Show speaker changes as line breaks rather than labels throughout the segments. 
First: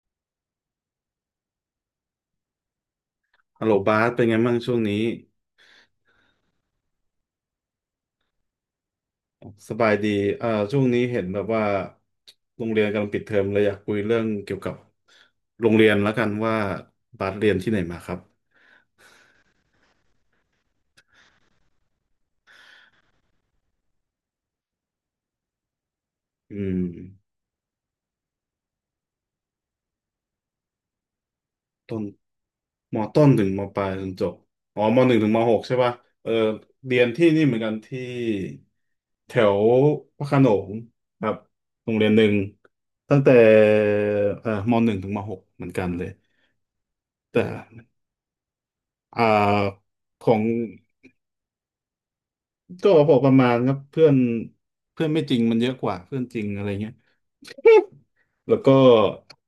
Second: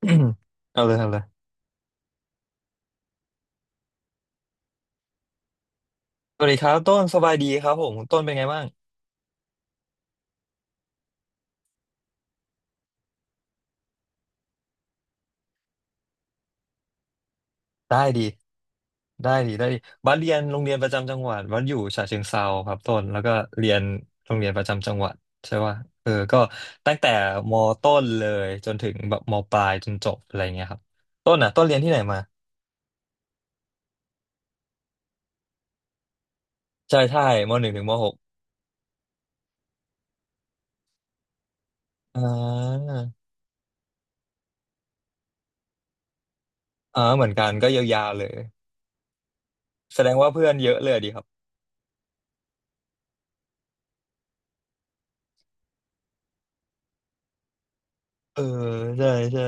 อืมเอาเลยเอาเลย
ฮัลโหลบาสเป็นไงบ้างช่วงนี้
สวัสดีครับต้นสบายดีครับผมต้นเป็นไงบ้าง
สบายดีช่วงนี้เห็นแบบว่าโรงเรียนกำลังปิดเทอมเลยอยากคุยเรื่องเกี่ยวกับโรงเรียนแล้วกันว่าบาสเรียนที่ไหนมา
ได้
ครับ
ดีได้ดีได้ดีบัสเรียนโรงเรียนประจำจังหวัดบัสอยู่ฉะเชิงเทราครับต้นแล้วก็เรียนโรงเรียนประจำจังหวัดใช่ป่ะเออก็
อืม
ตั้งแต่มต้นเลยจนถึงแบบมปลายจนจบอะไรเงี้ยครับต้นอ่ะต้นเรียนที่
ต้
ไหน
น
มา
มต้นถึงมปลายจนจบอ๋อมหนึ่งถึงมหกใช่ป่ะเออเรี
ใช่
ยน
ใช่
ที่นี่เห
ม
มือน
ห
กั
นึ่ง
น
ถึงม
ที่
หก
แถวพระโขนงครับโรงเรียนห
อ่
นึ่ง
า
ตั้งแต่มหนึ่งถึงมหกเหมือนกันเลย
อ่าเหมือน
แต่
กันก็ยาวๆเลย
อ่า
แสดง
ข
ว่า
อง
เพื่อนเยอะเลยดีครับ
ก็พอประมาณครับเพื่อนเพื่อนไม่จริงมันเยอะกว่าเพื่อนจริงอะไรเงี้ย
เออ
แล้วก็
ใช่ใช่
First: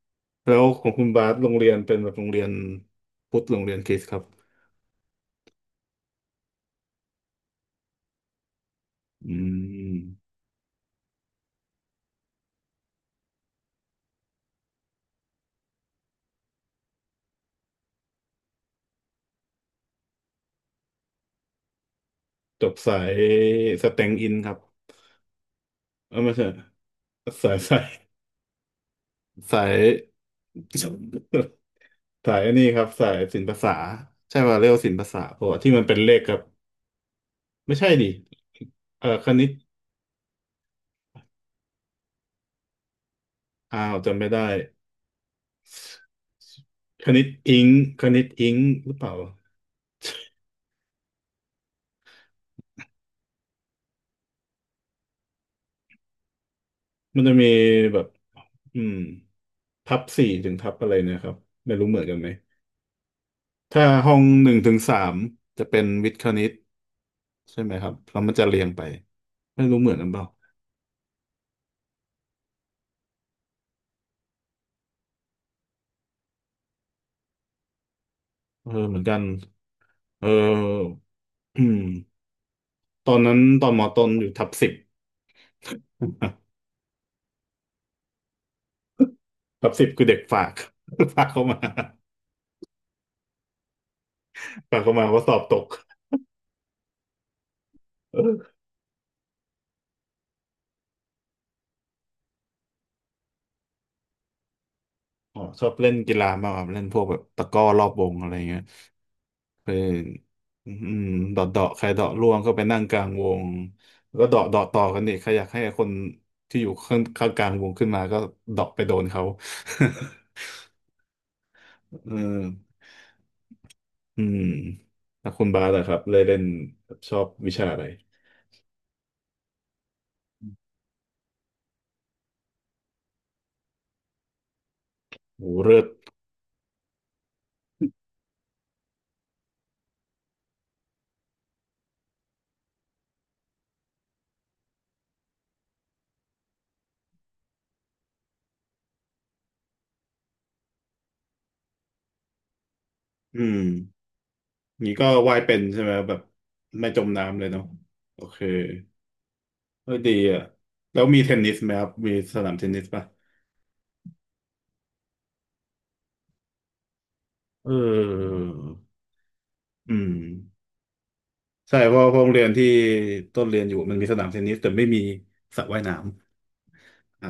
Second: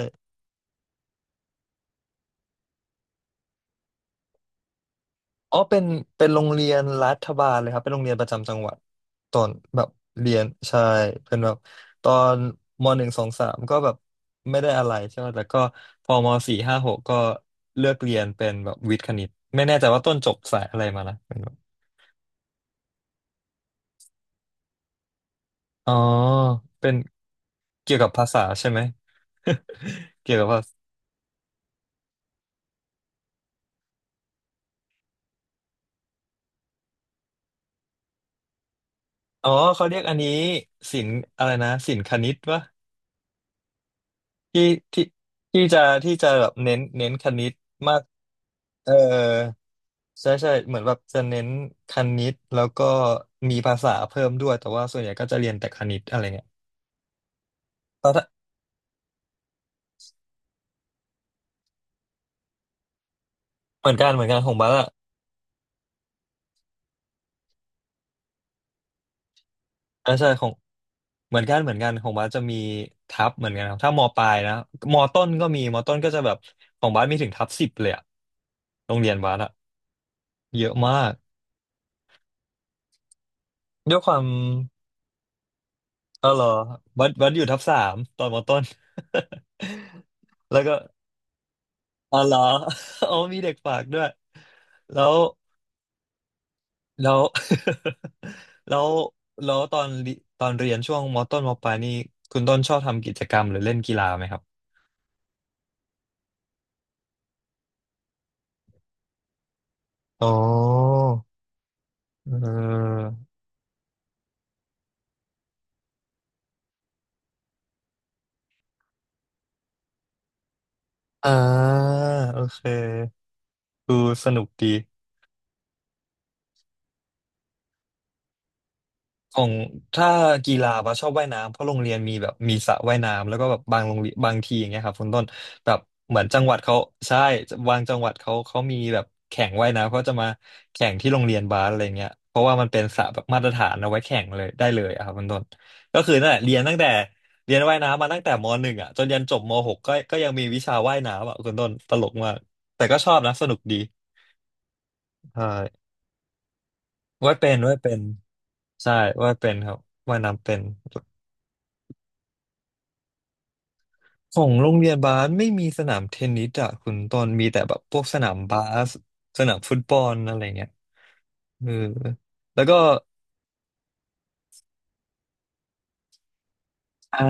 แล้วของคุณบาสโรงเรียนเป็นแบบโรงเรียนพุทธโรงเรียนคริสต์ครับ
อ๋อเป็นโรงเรียนรัฐบาลเลยครับเป็นโรงเรียนประจำจังหวัด
อื
ตอนแบบ
ม
เรียนใช่เป็นแบบตอนมหนึ่งสองสามก็แบบไม่ได้อะไรใช่ไหมแต่ก็พอมสี่ห้าหกก็เลือกเรียนเป็นแบบวิทย์คณิตไม่แน่ใจว่าต้นจบสายอะไรมานะเป็นแบบ
จบสายสแตงอินครับ
อ๋อ
เออไม่ใช่
เป็น
สาย
เกี่ยวกับภาษาใช่ไหม
สาย
เกี่ยวกับภาษา
สายอันนี้ครับสายศิลปศาสตร์ใช่ว่าเรียกว่าศิลปศาสตร์เพราะว่าที่มันเป็นเลขครับไม่ใช่ดิเออคณิ
อ๋
ต
อเขาเรียกอันนี้ศิลป์อะไรนะศิลป์คณิตวะ
อ้าวจำไม่ได้
ที่ที่ที่จะที่จะแบบเน้นเน้นคณิตมา
ค
ก
ณิตอิงค์ห
เออ
รือเปล่า
ใช่ใช่เหมือนแบบจะเน้นคณิตแล้วก็มีภาษาเพิ่มด้วยแต่ว่าส่วนใหญ่ก็จะเรียนแต่คณิตอะไรเงี้ย
มันจะมีแบบ
แล้วถ้า
อืมทับสี่ถึงทับอะไรเนี่ยครับไม่รู้เหมือนกันไหมถ้า
เหมือนกัน
ห้อ
เห
ง
มือนกัน
ห
ขอ
นึ่
ง
ง
บา
ถึ
ส
ง
อะ
สามจะเป็นวิทย์คณิตใช่ไหมครับแล้วมันจะเรียงไปไม่รู้เหมือนกัน
อ่า
เปล่า
ใช่ของเหมือนกันของบาสจะมีทับเหมือนกันครับถ้ามปลายนะมต้นก็มีมต้นก็จะแบบของบาสมีถึงทับสิบเลยอะ
เออ
โร
เหมื
ง
อน
เรีย
กั
น
น
บาสอะ
เออ
เยอะมาก
อืมตอนนั้นตอนมอ
ด้วย
ต้
ค
น
วา
อ
ม
ยู่ทับสิบ
เออเหรอ บัดวัดอยู่ทับสามตอนมต้น
ทับสิบคือเด็กฝาก
แล้วก็
ฝากเข้ามา
อ๋อเหรอ อ๋อมีเด็กฝากด้วย
ฝากเข้า
แล้
มา
ว
ว่าสอบตก
แล้ว
เออ
แล้วแล้วตอนเรียนช่วงมต้นมปลายนี่คุณต้นชอบทำกิจกรรมหรือเล่นกีฬาไหมครับ
อ๋อชอบเล่นกีฬามากครับเล่นพวกแบบตะกร้อรอบวงอะไรเงี้ย ไป
อ๋อ
อืมเดาะใครเดาะร่
เ
วงก็ไปนั่งก
ออ
ลางวงแล้วก็เดาะต่อกันอีกใครอยากให้คนที่อยู่ข้างกลางวงขึ้นมาก็เดาะไปโดนเขา
อ่า
เอ
โอเค
อ
ดู
อื
ส
ม
นุกดี
แล้วคุณบาสล่ะครับเลยเล่นชอบวิชาอะไร
ของถ้ากีฬาปะชอบว่ายน้ำเพราะโรงเรียนมีแบบมีสระว่ายน้ำแล้วก็แบบบางโรงเรียนบางทีอย่างเงี้ยครับคุณต้น
โอ้
แบ
เลิ
บ
ศ
เหมือนจังหวัดเขาใช่บางจังหวัดเขามีแบบแข่งว่ายน้ำเขาจะมาแข่งที่โรงเรียนบาสอะไรเงี้ยเพราะว่ามันเป็นสระแบบมาตรฐานเอาไว้แข่งเลยได้เลยอะครับคุณต้นก็คือนั่นแหละเรียนตั้งแต่เรียนว่ายน้ำมาตั้งแต่มหนึ่งอ่ะจนยันจบมหกก็ยังมีวิชาว่ายน้ำอ่ะคุณต้นตลกมากแต่ก็ชอบนะส
อื
นุก
ม
ดี
นี่ก็ว่าย
ใช่
เป็นใช่ไหมแบบไม่จม
ว่าย
น้ำเลย
เป็น
เนาะ
ว่ายเป็น
โอเค
ใช่ว่ายเป็นครับ
เออดี
ว่าย
อ่ะ
น้ำเป็น
แล้วมีเทนนิสไหมครับมีสนามเทนนิสป่ะ
ของโรงเรียนบาสไม่มีสนามเทนนิสอะคุณต้นมีแต่
เ
แบบพวกสนา
ออ
มบาสสนามฟุตบ
อื
อ
ม
ลอะไรเงี้ยเออ
ใช่เพราะโรงเรียน
แล้ว
ที่
ก็
ต้นเรียนอยู่มันมีสนามเทนนิสแต่ไม่มีสระว่ายน้ำ
อ่า
อ่า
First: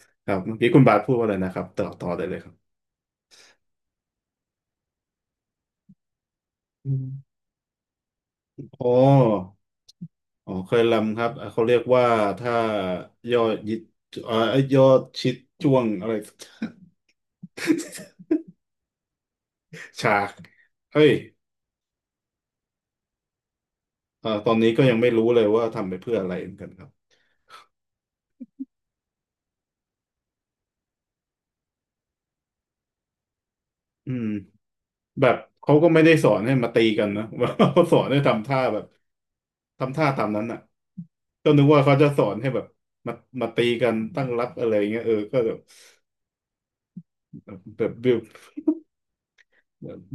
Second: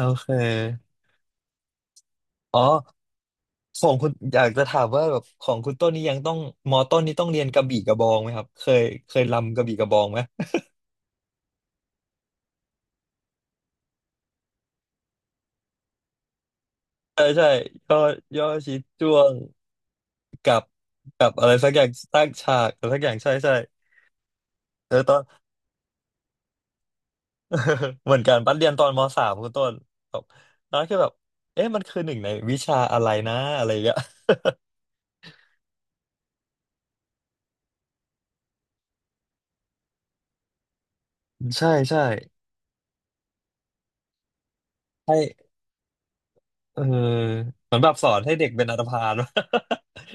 โอเค
ครับเมื่อกี้คุณบาสพูดว่าอะไรนะครับต่อได้เลยครับ
อ๋อของคุณอยากจะถามว่าแบบของคุณต้นนี่ยังต้องมอ
อื
ต้น
ม
นี่ต้องเรียนกระบี่กระบองไหมครับเคย
อ๋
เคย
อ
รำกระบี่กระบองไหม
อ๋อ เคยลำครับอ่ะเขาเรียกว่าถ้ายอดยิดเอ่อยอดชิดจ้วงอะไร
ใช่ใช่ย่อย่อชิดจ้วง
ฉาก
กับ
เฮ้ย
กับอะไรสักอย่างตั้งฉากอะไรสักอย่างใช่ใช่
ตอนนี้ก็
เอ
ยัง
อ
ไม่
ตอน
รู้เลยว่าทำไปเพื่ออะไรเหมือนกันครับ
เหมือนกันปันเรียนตอนมสามคุณต้นแบบน้อยคือแบบเอ๊ะมันคือหนึ่งในวิชาอะไรนะอะไรอย่างเงี้ย
อืม แบบเขาก็ไม่ได้สอนให้มาตีกันนะว่าเขาสอนให้ทำท่าแบบทำท่าตามนั้นอ่ะก็ นึก
ใช่
ว่าเขา
ใช่
จะสอนให้แบบมามาตีกันตั้งรับอะไรเงี้ยเออก็
ให้
แบบ
เออเหมือ
แบ
นแบ
บ
บส
บิ
อ
ว
นให้เด็กเป็นอันธพาล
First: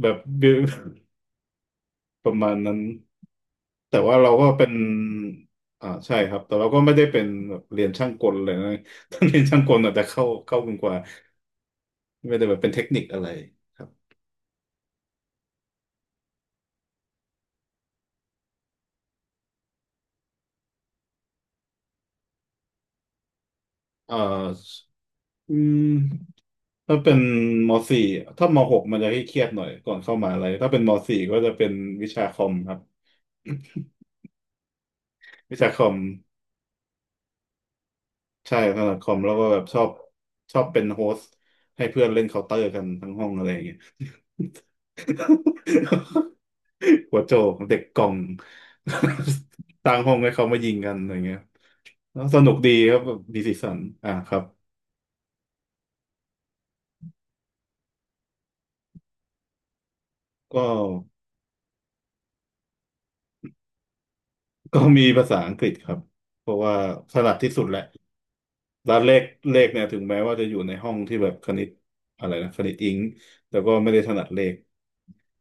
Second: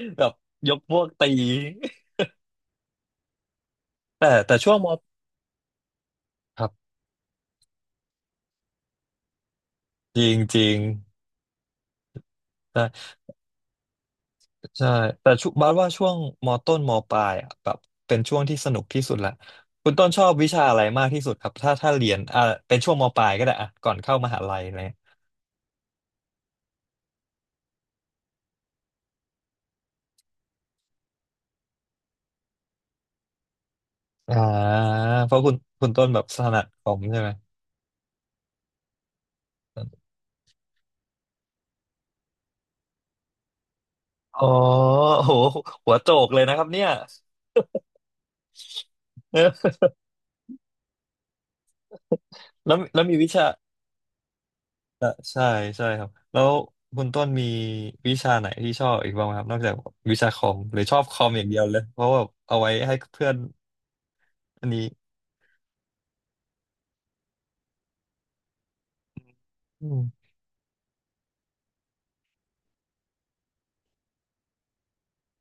แบบ
แบบ
บิว
ยกพวกตี
ประมาณนั้นแต่ว่า
แต่
เราก็
แต่
เป็
ช่
น
วงม
อ่าใช่ครับแต่
ค
เรา
รั
ก็ไม่
บ
ได้เป็นแบบเรียนช่างกลเลยนะ ถ้าเรียนช่างกลอาจจะ
จริงจ
เข้า
ริ
กัน
ง
กว่าไม่ได้แบบเป็นเทคนิ
ใช่
คอะไรครับ
ใช่แต่ชุบาสว่าช่วงมต้นมปลายอะแบบเป็นช่วงที่สนุกที่สุดละคุณต้นชอบวิชาอะไรมากที่สุดครับถ้าถ้าเรียนอ่าเป็นช่วงมปลายก็ได้อ่ะก่อน
เอ่
เข้า
อ
มหาลัยอะไร
อืม ถ้าเป็นมสี่ถ้ามหกมันจะให้เครียดหน่อยก่อนเข้ามหาอะไรถ้าเป็นมสี่ก็จะเป็นวิชาคอมครับ
อ่าเพราะ คุณ
วิชาคอ
คุณ
ม
ต้นแบบถนัดคอมใช่ไหม
ใช่ถนัดคอมแล้วก็แบบชอบชอบเป็นโฮสต์ให้เพื่อนเล่นเคาน์เตอร์กันทั้งห้องอะไรอย่างเงี้ย
อ๋อโหหัวโจกเลยนะครับเนี่ย
หัวโจกเด็กกล่อง
เออ
ตัางห้องให้เขามายิงกันอะไรเงี้ยแล้วสนุกดี
แล้ว
ครั
แล้
บ
ว
แบ
มี
บ
วิ
มี
ชา
สีสันอ่าครับ
เอ่อใช่ใช่ครับแล้วคุณต้นมีวิชาไหนที่ชอบอีกบ้างไหมครับนอกจากวิชาคอ
ก็
มหรือชอบคอมอย่างเดียวเลยเพราะว่าเอาไว้ให้เพื่อนอัน
ก็
นี้
มีภาษาอังกฤษครับเพราะว่าถนัดที่สุดแหละ แล้วเลขเนี่ย
อื
ถึง
ม
แม้ว่าจะอยู่ในห้องที่แบบคณิตอะไรนะคณิตอิงค์แต่ก็ไม่ได้ถนัดเลข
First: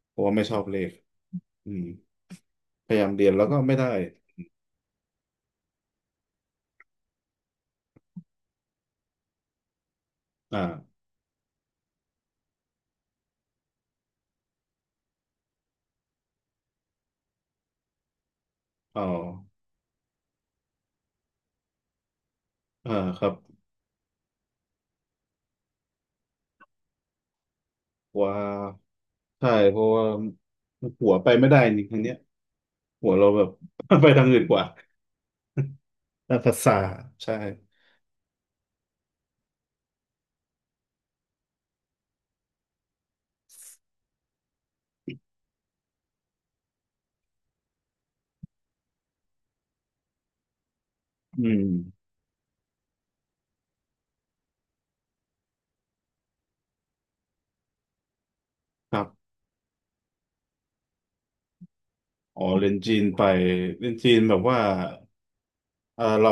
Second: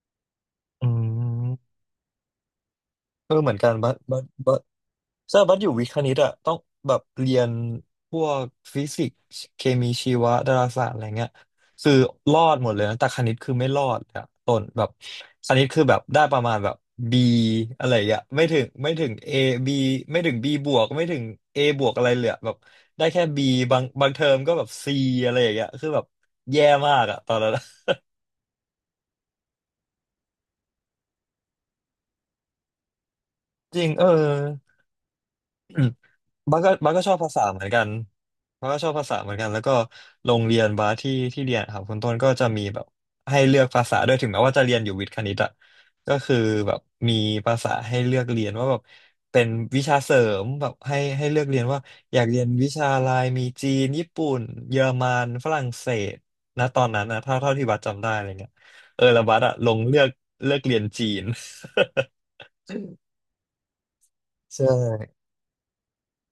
เพราะว่าไม่ชอบเล
อื
ขอื
ม
มพยายามเรีย
เอ
น
อ
แล้ว
เหมือ
ก็
นกั
ไม่
น
ได้
บัสอบัสอยู่วิทย์คณิตอะต้องแบบเรียนพวกฟิสิกส์เคมีชีวะดา
อ่า
ราศาสตร์อะไรเงี้ยคือรอดหมดเลยนะแต่คณิตคือไม่รอดอะต้นแบบคณิตคือแบบได้ประมาณแบบ B อะไรอย่างเงี้ยไม่ถึงไม่
เอา
ถึง A B ไม่ถึง B บวกไม่ถึง A บวกอะไรเลยอะแบบ
อ่า
ได้
ค
แค่
รับ
B บางเทอมก็แบบ C อะไรอย่างเงี้ยคือแบบแย่มากอะตอนนั้นอะ
ว่าใช่เพราะว่าหัวไปไม่ได้นี่งรั้งเนี้ยหัวเราแบบ
จริง เอ
ไป
อ
ทางอื่นกว่า
อืม
ด้านภา
บ้าสก็
ษา
บ้าสก็ชอบภา
ใช่
ษาเหมือนกันบ้าสก็ชอบภาษาเหมือนกันแล้วก็โรงเรียนบ้าสที่ที่เรียนครับคุณต้นก็จะมีแบบให้เลือกภาษาด้วยถึงแม้ว่าจะเรียนอยู่วิทย์คณิตอะก็คือแบบมีภาษาให้เลือกเรียนว่าแบบเป็นวิชาเสริมแบบให้เลือ
อื
กเรี
ม
ยนว่าอยากเรียนวิชาอะไรมีจีนญี่ปุ่นเยอรมันฝรั่งเศสนะตอนนั้นนะเท่าที่บัสจำได้อะไรเงี้ย
ค
เอ
รั
อแล้ว
บ
บัสอะลงเลือกเรียนจีน
อ๋อเรียนจีนไป เรียนจีนแบบว่า
ใช่
เออเรา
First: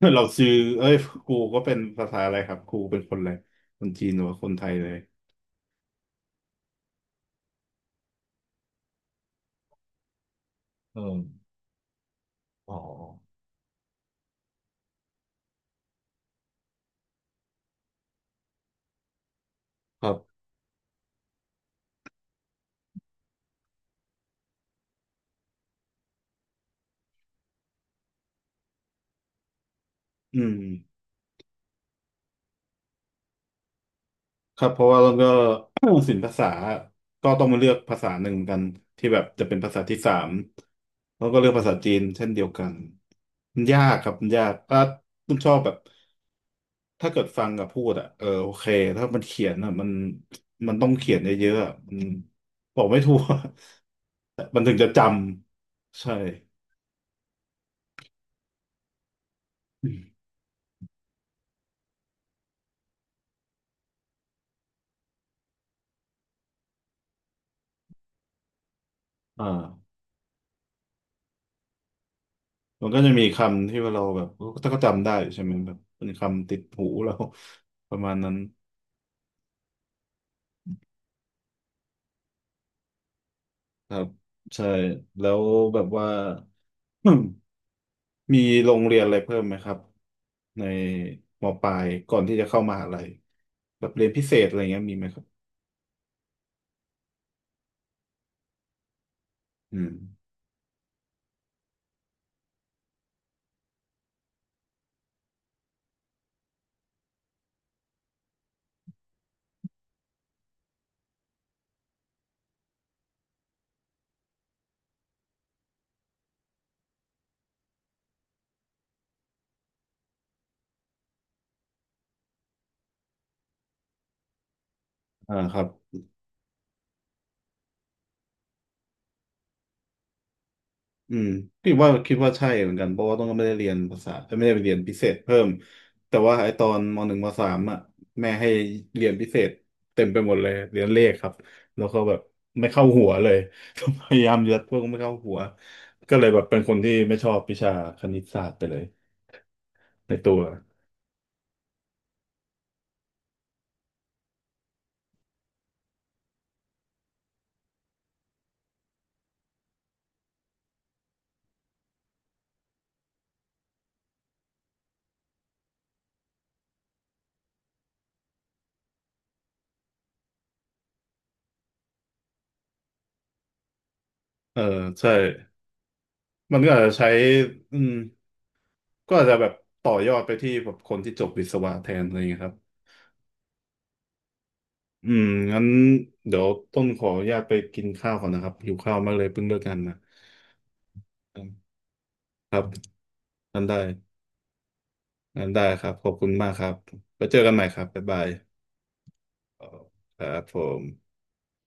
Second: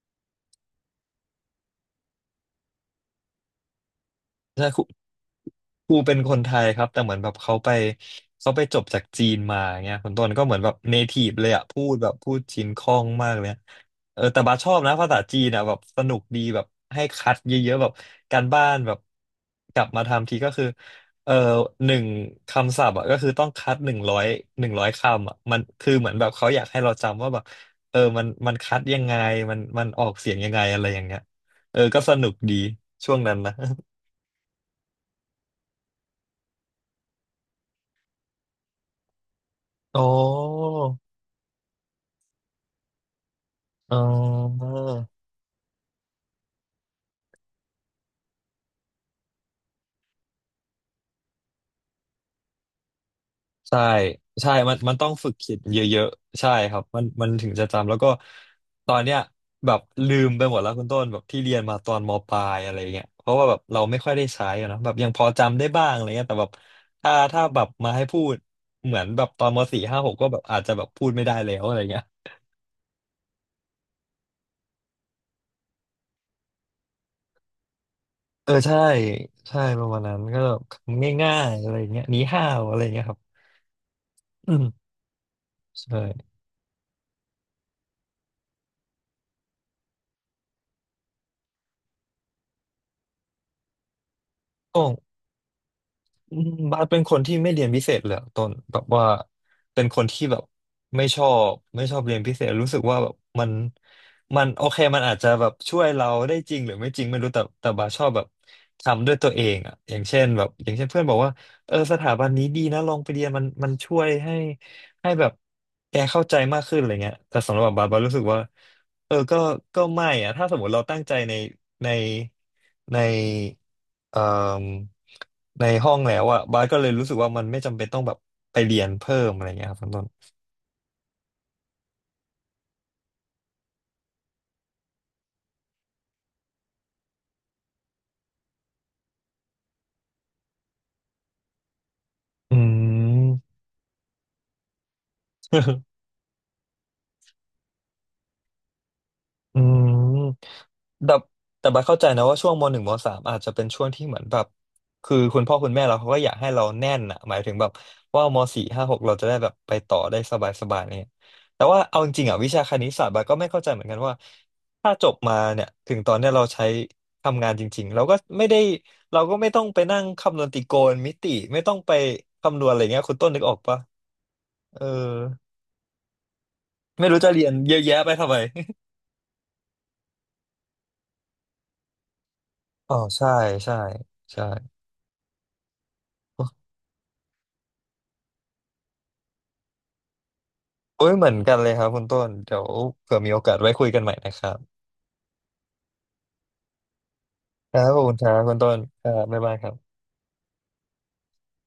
เราซื้อเอ้ยครูก็เป็นภาษาอะไรครับครูเป็นคนอะไรคนจีนหรือว่าคนไท
ใช่
ยเลย
ครูเป็นคนไทยครับแต่เหมือนแบบเขาไปจบจากจีนมาเงี้ยคนต้นก็เหมือนแบบเน
อืม
ทีฟเลยอะพูดแบบพูดจีน
อ๋อ
คล่องมากเลยอะเออแต่บาสชอบนะภาษาจีนอะแบบสนุกดีแบบให้คัดเยอะๆแบบการบ้านแบบกลับ
ค
มา
รั
ทำที
บ
ก็คือเออหนึ่งคำศัพท์อะก็คือต้องคัดหนึ่งร้อยคำอะมันคือเหมือนแบบเขาอยากให้เราจำว่าแบบเออมันคัดยังไงมันออกเสียง
อื
ยั
ม
งไงอะไรอย่างเงี้ยเออก็สนุกดีช่วงนั้นนะ
ครับเพราะว่าเราก็ ศิลปภาษาก็ต้องมาเลือกภาษาหนึ่งกันที่แบบจะเป็นภาษาที่
โอ้
สามแล้วก็เลือกภาษาจีนเช่นเดียวกันมันยาก
เอ
ครับมันยาก
อ
ถ้าคุณชอบแบบถ้าเกิดฟังกับพูดอ่ะเออโอเคถ้ามันเขียนอ่ะมันมันต้องเขียนเยอะๆอะมันบอกไม่ถูก
ใช่ ใช่
มันถึงจะ
มัน
จ
ต้องฝึกคิดเย
ำ
อะ
ใช่
ๆ ใช่ครับมันถึงจะจำ แล้วก็ตอนเนี้ยแบบลืมไปหมดแล้วคุณต้นแบบที่เรียนมาตอนมปลายอะไรเงี้ยเพราะว่าแบบเราไม่ค่อยได้ใช้อะเนอะแบบยังพอจำได้บ้างอะไรเงี้ยแต่แบบถ้าแบบมาให้พูดเหมือนแบบ
อ
ตอนมสี่
่า
ห้าหกก็แบบอาจจะแบบพูดไม่ได้แล้วอะไรเงี้ย
มันก็จะมีคำที่ว่าเราแบบก็จำได้ใช่ไหมแบบเป็นคำติดหูเรา ประมาณนั้น
เออใช่ใช่ประมาณนั้นก็แบบง่ายๆอะไรเงี้ยหนีห้าวอะไรเงี้ยครับ
ครับ
อืม
ใช่แล้วแบบ
ใช่
ว่า มีโรงเรียนอะไรเพิ่มไหมครับในมปลายก่อนที่จะเข้ามหาลัยแบบเรียนพิเศษอะไรเงี้ยมีไหมครับ
บาสเป็นคนที่ไม่เรียนพิเศษเลยอะต้นแบบว่า
อื
เป็น
ม
คนที่แบบไม่ชอบเรียนพิเศษรู้สึกว่าแบบมันมันโอเคมันอาจจะแบบช่วยเราได้จริงหรือไม่จริงไม่รู้แต่บาสชอบแบบทำด้วยตัวเองอ่ะอย่างเช่นแบบอย่างเช่นเพื่อนบอกว่าเออสถาบันนี้ดีนะลองไปเรียนมันช่วยให้แบบแกเข้าใจมากขึ้นอะไรเงี้ยแต่สำหรับบาสรู้สึกว่าเออก็ไม่อ่ะถ้าสมมติเราตั้งใจในในใน เอ่ม
อ่าครั
ใน
บ
ห้องแล้วอะบาสก็เลยรู้สึกว่ามันไม่จำเป็นต้องแบบไปเรียนเพิ่มอะไรเงี้ยครับคุณต้น
อืมพี่ว่าคิดว่าใช่เหมือนกันเพราะว่าต้องไม่ได้เรียนภาษาไม่ได้ไปเรียนพิเศษเพิ่มแต่ว่าไอตอนมหนึ่งมสามอ่ะแม่ให้เรียนพิเศษเต็มไปหมดเลยเรียนเลขครับแล้วก็แบบ
อื
ไม่เข้าหัวเลย
ม
พยายามยัดพวกไม่เข้าหัวก็เลยแบบเป็นคนที่ไม่ชอบวิชาคณิตศาสตร์ไปเลย
อืม
ในตัว
แต่บัดเข้าใจนะว่าช่วงมหนึ่งมสามอาจจะเป็นช่วงที่เหมือนแบบคือคุณพ่อคุณแม่เราเขาก็อยากให้เราแน่นอะหมายถึงแบบว่ามสี่ห้าหกเราจะได้แบบไปต่อได้สบายสบายเนี่ยแต่ว่าเอาจริงๆอ่ะวิชาคณิตศาสตร์บัดก็ไม่เข้าใจเหมือนกันว่าถ้าจบมาเนี่ยถึงตอนเนี้ยเราใช้ทำงานจริงๆเราก็ไม่ได้เราก็ไม่ต้องไปนั่งคำนวณตรโกณมิติไม่ต้องไปคำนวณอะไรเงี้ยคุณต้นนึกออกปะ
เออ
เออ
ใช่มันก็อาจจะใช้
ไม่รู้จะเรียนเย
อื
อะ
ม
แยะไปทำไม
ก็อาจจะแบบต่อยอดไปที่แบบคนที่จบวิศวะแทนอะไรอย่างเงี้ยครับ
อ๋อใช่ใช่ใช่
อืมงั้นเดี๋ยวต้นขออนุญาตไปกินข้าวก่อนนะครับหิวข้าวมากเลยเพิ่งเลิกงานมา
โอ้ยเหมือนกันเลยครับคุณต้น
ค
เดี๋
รั
ย
บ
วเผื่อมีโอกาส
งั้น
ไว้
ได้
คุยกันใหม่นะครับ
ครับขอบคุณมากครับไปเจอกันใหม่
ค
ค
รั
รับ
บข
บ๊า
อ
ย
บคุณ
บา
ค
ย
รับคุณต้นครับบ๊ายบายครับ
ครับผม